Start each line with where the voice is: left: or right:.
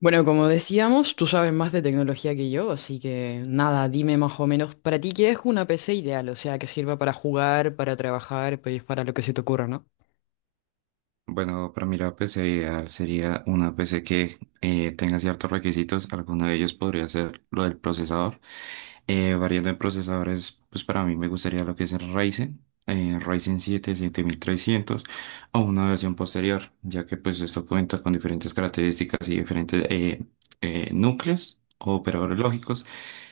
left: Bueno, como decíamos, tú sabes más de tecnología que yo, así que nada, dime más o menos, para ti, ¿qué es una PC ideal? O sea, que sirva para jugar, para trabajar, pues para lo que se te ocurra, ¿no?
right: Bueno, para mí la PC ideal sería una PC que tenga ciertos requisitos. Alguno de ellos podría ser lo del procesador. Variando en procesadores, pues para mí me gustaría lo que es el Ryzen, Ryzen 7, 7300 o una versión posterior, ya que pues esto cuenta con diferentes características y diferentes núcleos o operadores lógicos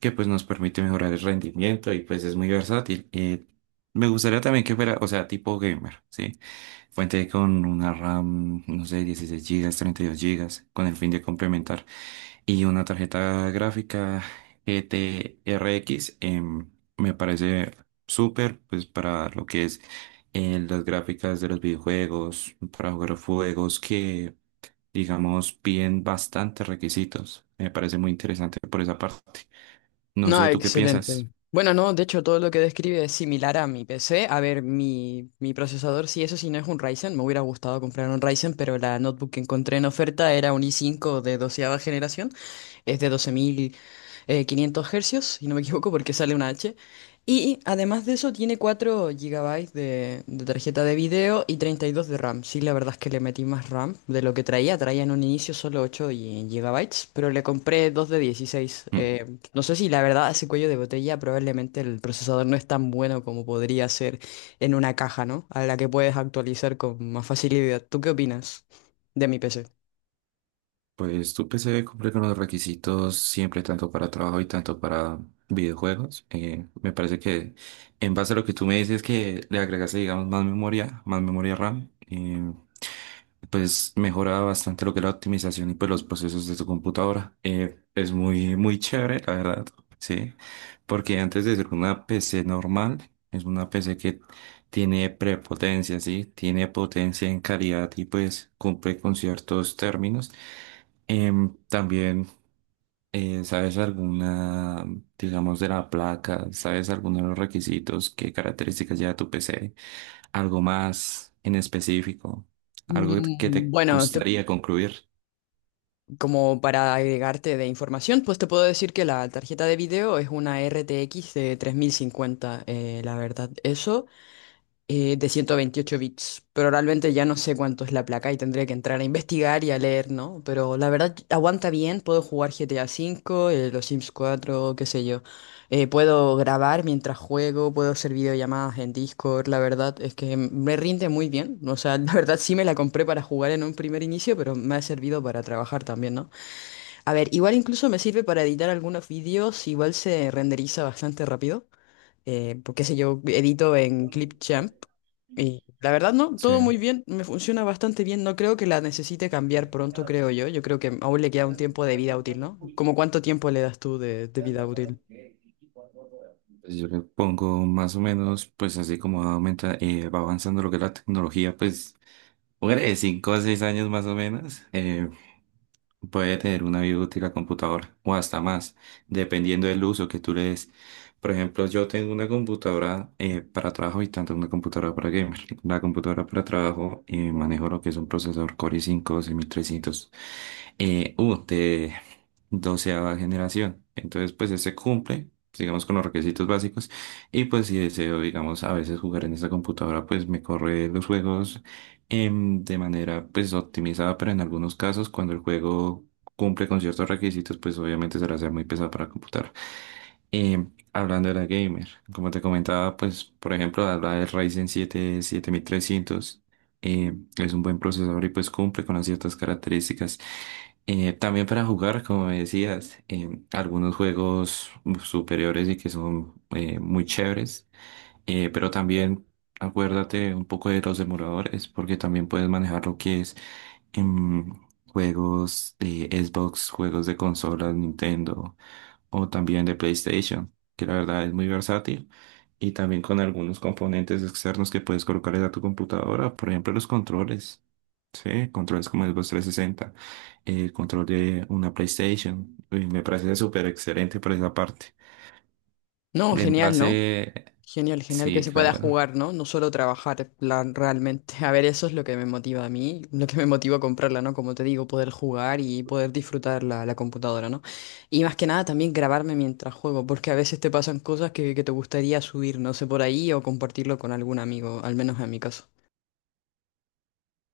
right: que pues nos permite mejorar el rendimiento y pues es muy versátil. Me gustaría también que fuera, o sea, tipo gamer, ¿sí? Fuente con una RAM, no sé, 16 gigas, 32 gigas, con el fin de complementar. Y una tarjeta gráfica G t GTRX, me parece súper, pues para lo que es las gráficas de los videojuegos, para jugar juegos que, digamos, piden bastantes requisitos. Me parece muy interesante por esa parte. No
left: No,
right: sé, ¿tú qué
left: excelente.
right: piensas?
left: Bueno, no, de hecho, todo lo que describe es similar a mi PC. A ver, mi procesador, sí, eso sí, no es un Ryzen. Me hubiera gustado comprar un Ryzen, pero la notebook que encontré en oferta era un i5 de doceava generación. Es de doce mil quinientos hercios, si no me equivoco, porque sale una H. Y además de eso tiene 4 GB de tarjeta de video y 32 de RAM. Sí, la verdad es que le metí más RAM de lo que traía. Traía en un inicio solo 8 y- GB, pero le compré 2 de 16.
right: Hmm.
left: No sé si la verdad a ese cuello de botella, probablemente el procesador no es tan bueno como podría ser en una caja, ¿no? A la que puedes actualizar con más facilidad. ¿Tú qué opinas de mi PC?
right: Pues tu PC cumple con los requisitos siempre, tanto para trabajo y tanto para videojuegos. Me parece que, en base a lo que tú me dices que le agregaste, digamos, más memoria RAM, pues mejora bastante lo que es la optimización y pues los procesos de tu computadora. Es muy, muy chévere, la verdad, sí, porque antes de ser una PC normal, es una PC que tiene prepotencia, sí, tiene potencia en calidad y pues cumple con ciertos términos. También, ¿sabes alguna, digamos, de la placa? ¿Sabes alguno de los requisitos? ¿Qué características lleva tu PC, algo más en específico, algo que
left: Mm,
right: te
left: Bueno, te-
right: gustaría concluir?
left: Como para agregarte de información, pues te puedo decir que la tarjeta de video es una RTX de 3050, la verdad, eso, de 128 bits. Pero realmente ya no sé cuánto es la placa y tendré que entrar a investigar y a leer, ¿no? Pero la verdad, aguanta bien, puedo jugar GTA cinco, los Sims cuatro, qué sé yo. Puedo grabar mientras juego, puedo hacer videollamadas en Discord, la verdad es que me rinde muy bien. O sea, la verdad sí me la compré para jugar en un primer inicio, pero me ha servido para trabajar también, ¿no? A ver, igual incluso me sirve para editar algunos vídeos, igual se renderiza bastante rápido, porque sé yo, edito en Clipchamp y la verdad no,
right: Sí.
left: todo muy bien, me funciona bastante bien, no creo que la necesite cambiar pronto, creo yo, yo creo que aún le queda un tiempo de vida útil, ¿no? ¿Cómo cuánto tiempo le das tú de vida útil?
right: Pues yo le pongo más o menos, pues así como aumenta, va avanzando lo que es la tecnología, pues, hombre, de 5 a 6 años más o menos. Puede tener una vida útil la computadora o hasta más, dependiendo del uso que tú le des. Por ejemplo, yo tengo una computadora para trabajo y tanto una computadora para gamer. La computadora para trabajo, manejo lo que es un procesador Core i5 6300 U de 12.ª generación. Entonces, pues ese cumple, digamos, con los requisitos básicos. Y pues si deseo, digamos, a veces jugar en esa computadora, pues me corre los juegos de manera pues optimizada, pero en algunos casos cuando el juego cumple con ciertos requisitos, pues obviamente será ser muy pesado para computar. Hablando de la gamer, como te comentaba, pues por ejemplo, habla del Ryzen 7 7300, es un buen procesador y pues cumple con las ciertas características. También para jugar, como me decías, em, algunos juegos superiores y que son muy chéveres. Pero también acuérdate un poco de los demoradores, porque también puedes manejar lo que es em, juegos de Xbox, juegos de consolas, Nintendo o también de PlayStation, que la verdad es muy versátil. Y también con algunos componentes externos que puedes colocarle a tu computadora, por ejemplo, los controles. Sí, controles como el Xbox 360, el control de una PlayStation, y me parece súper excelente por esa parte.
left: No,
right: En
left: genial,
right: base,
left: ¿no? Genial, genial que
right: sí,
left: se pueda
right: claro.
left: jugar, ¿no? No solo trabajar, en plan, realmente. A ver, eso es lo que me motiva a mí, lo que me motiva a comprarla, ¿no? Como te digo, poder jugar y poder disfrutar la computadora, ¿no? Y más que nada también grabarme mientras juego, porque a veces te pasan cosas que te gustaría subir, no sé, por ahí o compartirlo con algún amigo, al menos en mi caso.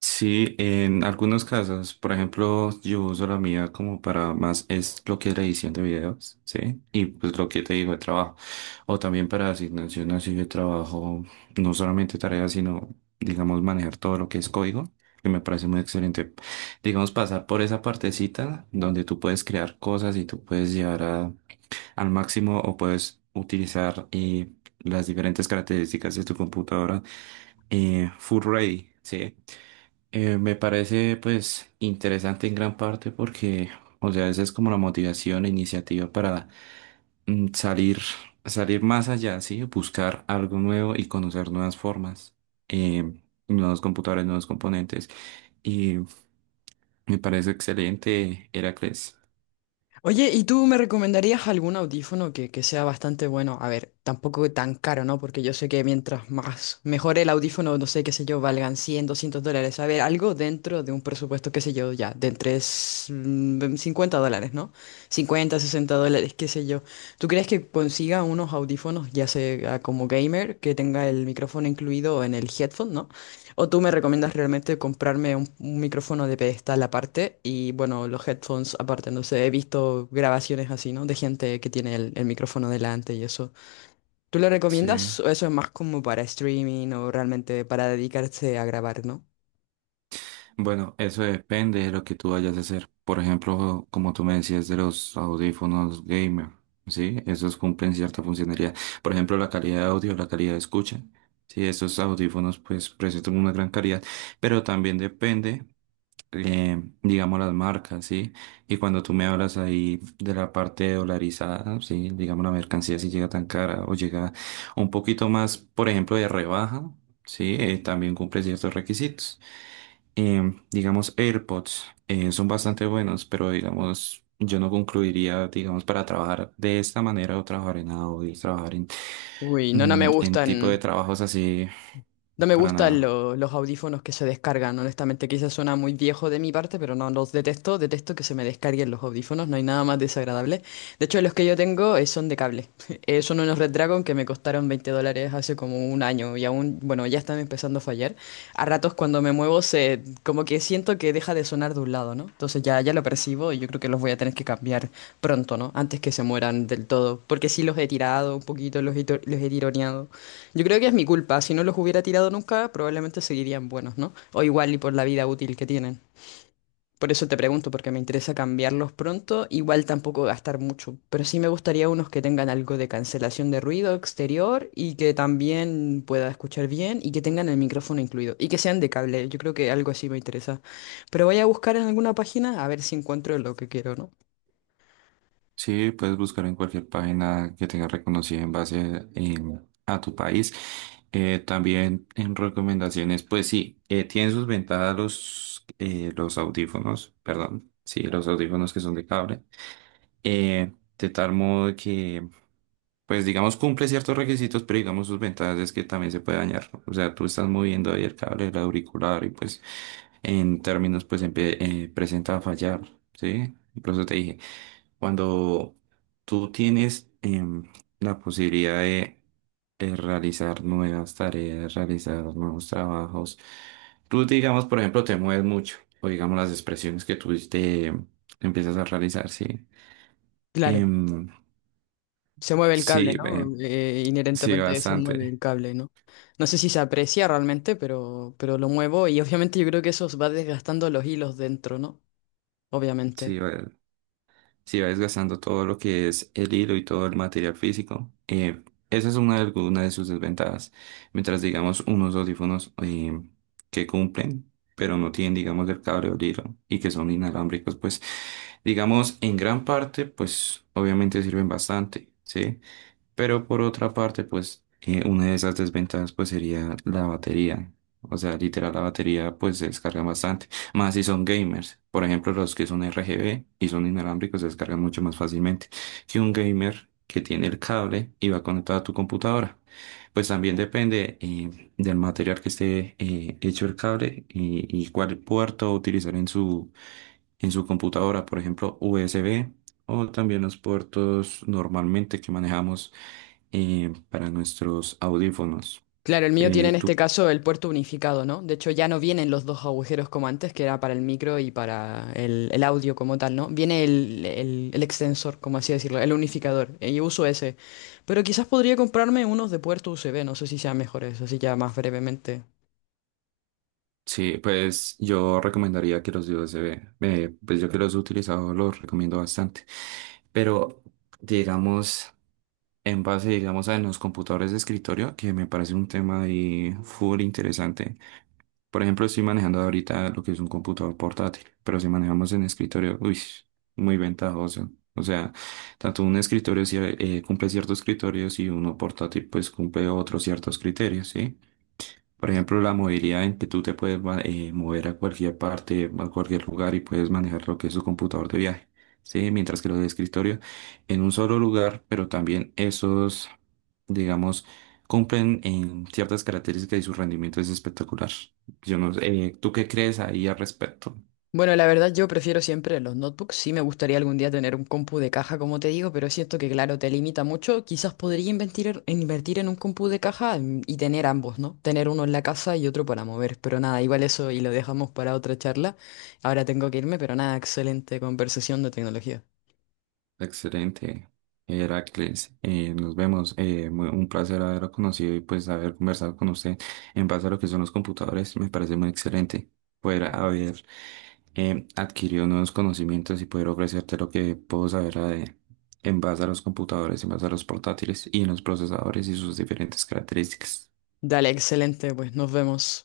right: Sí, en algunos casos, por ejemplo, yo uso la mía como para más, es lo que es la edición de videos, ¿sí? Y pues lo que te digo de trabajo. O también para asignación así de trabajo, no solamente tareas, sino, digamos, manejar todo lo que es código, que me parece muy excelente. Digamos, pasar por esa partecita donde tú puedes crear cosas y tú puedes llevar a- al máximo o puedes utilizar las diferentes características de tu computadora, full ready, ¿sí? Me parece pues interesante en gran parte porque, o sea, esa es como la motivación, la iniciativa para, mm, salir, salir más allá, ¿sí? Buscar algo nuevo y conocer nuevas formas, eh, nuevos computadores, nuevos componentes. Y me parece excelente, Heracles.
left: Oye, ¿y tú me recomendarías algún audífono que sea bastante bueno? A ver, tampoco tan caro, ¿no? Porque yo sé que mientras más mejor el audífono, no sé, qué sé yo, valgan $100, $200. A ver, algo dentro de un presupuesto, qué sé yo, ya, de entre $50, ¿no? $50, $60, qué sé yo. ¿Tú crees que consiga unos audífonos, ya sea como gamer, que tenga el micrófono incluido en el headphone, ¿no? O tú me recomiendas realmente comprarme un micrófono de pedestal aparte y bueno, los headphones aparte. No sé, he visto grabaciones así, ¿no? De gente que tiene el micrófono delante y eso. ¿Tú lo
right: Sí.
left: recomiendas o eso es más como para streaming o realmente para dedicarse a grabar, ¿no?
right: Bueno, eso depende de lo que tú vayas a hacer. Por ejemplo, como tú me decías de los audífonos gamer, ¿sí? Esos cumplen cierta funcionalidad. Por ejemplo, la calidad de audio, la calidad de escucha. Sí, esos audífonos pues presentan una gran calidad, pero también depende, digamos, las marcas, ¿sí? Y cuando tú me hablas ahí de la parte dolarizada, ¿sí? Digamos, la mercancía si llega tan cara o llega un poquito más, por ejemplo, de rebaja, ¿sí? También cumple ciertos requisitos. Digamos, AirPods son bastante buenos, pero digamos, yo no concluiría, digamos, para trabajar de esta manera o trabajar en audio, trabajar en,
left: Uy, no, no me
right: en tipo de
left: gustan.
right: trabajos así,
left: No me
right: para
left: gustan
right: nada.
left: los audífonos que se descargan, honestamente. Quizás suena muy viejo de mi parte, pero no los detesto. Detesto que se me descarguen los audífonos, no hay nada más desagradable. De hecho, los que yo tengo, son de cable. Son unos Red Dragon que me costaron $20 hace como un año y aún, bueno, ya están empezando a fallar. A ratos cuando me muevo, se, como que siento que deja de sonar de un lado, ¿no? Entonces ya, ya lo percibo y yo creo que los voy a tener que cambiar pronto, ¿no? Antes que se mueran del todo, porque sí los he tirado un poquito, los he, los he tironeado. Yo creo que es mi culpa. Si no los hubiera tirado nunca, probablemente seguirían buenos, ¿no? O igual y por la vida útil que tienen. Por eso te pregunto, porque me interesa cambiarlos pronto, igual tampoco gastar mucho, pero sí me gustaría unos que tengan algo de cancelación de ruido exterior y que también pueda escuchar bien y que tengan el micrófono incluido y que sean de cable, yo creo que algo así me interesa. Pero voy a buscar en alguna página a ver si encuentro lo que quiero, ¿no?
right: Sí, puedes buscar en cualquier página que tenga reconocida en base, a tu país. También en recomendaciones, pues sí, tienen sus ventajas los audífonos, perdón, sí, los audífonos que son de cable. Eh, de tal modo que pues digamos cumple ciertos requisitos, pero digamos sus ventajas es que también se puede dañar. O sea, tú estás moviendo ahí el cable del auricular y pues en términos pues presenta a fallar, ¿sí? Y por eso te dije, cuando tú tienes, la posibilidad de realizar nuevas tareas, realizar nuevos trabajos, tú digamos, por ejemplo, te mueves mucho o digamos las expresiones que tú te empiezas a realizar, ¿sí?
left: Claro,
right: Em,
left: se mueve el
right: sí,
left: cable, ¿no?
right: sí,
left: Inherentemente se mueve el
right: bastante.
left: cable, ¿no? No sé si se aprecia realmente, pero lo muevo y obviamente yo creo que eso os va desgastando los hilos dentro, ¿no? Obviamente.
right: Sí, va, sí va desgastando todo lo que es el hilo y todo el material físico. Esa es una de, alguna de sus desventajas. Mientras, digamos, unos audífonos que cumplen, pero no tienen, digamos, el cable o el hilo y que son inalámbricos, pues, digamos, en gran parte, pues, obviamente sirven bastante, ¿sí? Pero por otra parte, pues una de esas desventajas pues sería la batería. O sea, literal la batería pues se descarga bastante. Más si son gamers. Por ejemplo, los que son RGB y son inalámbricos se descargan mucho más fácilmente que un gamer que tiene el cable y va conectado a tu computadora. Pues también depende del material que esté hecho el cable y cuál puerto utilizar en su computadora. Por ejemplo, USB o también los puertos normalmente que manejamos para nuestros audífonos.
left: Claro, el mío tiene
right: Eh,
left: en este
right: tú,
left: caso el puerto unificado, ¿no? De hecho, ya no vienen los dos agujeros como antes, que era para el micro y para el audio como tal, ¿no? Viene el extensor, como así decirlo, el unificador. Y uso ese. Pero quizás podría comprarme unos de puerto USB, no sé si sean mejores, así ya más brevemente.
right: sí, pues yo recomendaría que los de USB, pues yo que los he utilizado los recomiendo bastante. Pero digamos, en base, digamos, a los computadores de escritorio, que me parece un tema ahí full interesante. Por ejemplo, estoy manejando ahorita lo que es un computador portátil, pero si manejamos en escritorio, uy, muy ventajoso. O sea, tanto un escritorio sí, cumple ciertos criterios y uno portátil pues cumple otros ciertos criterios, ¿sí? Por ejemplo, la movilidad en que tú te puedes mover a cualquier parte, a cualquier lugar y puedes manejar lo que es tu computador de viaje, ¿sí? Mientras que los de escritorio en un solo lugar, pero también esos, digamos, cumplen en ciertas características y su rendimiento es espectacular. Yo no sé, ¿tú qué crees ahí al respecto?
left: Bueno, la verdad yo prefiero siempre los notebooks. Sí me gustaría algún día tener un compu de caja, como te digo, pero siento que, claro, te limita mucho. Quizás podría invertir, invertir en un compu de caja, y tener ambos, ¿no? Tener uno en la casa y otro para mover. Pero nada, igual eso y lo dejamos para otra charla. Ahora tengo que irme, pero nada, excelente conversación de tecnología.
right: Excelente, Heracles. Nos vemos. Un placer haberlo conocido y pues haber conversado con usted en base a lo que son los computadores. Me parece muy excelente poder haber adquirido nuevos conocimientos y poder ofrecerte lo que puedo saber a de- en base a los computadores, en base a los portátiles y en los procesadores y sus diferentes características.
left: Dale, excelente, pues nos vemos.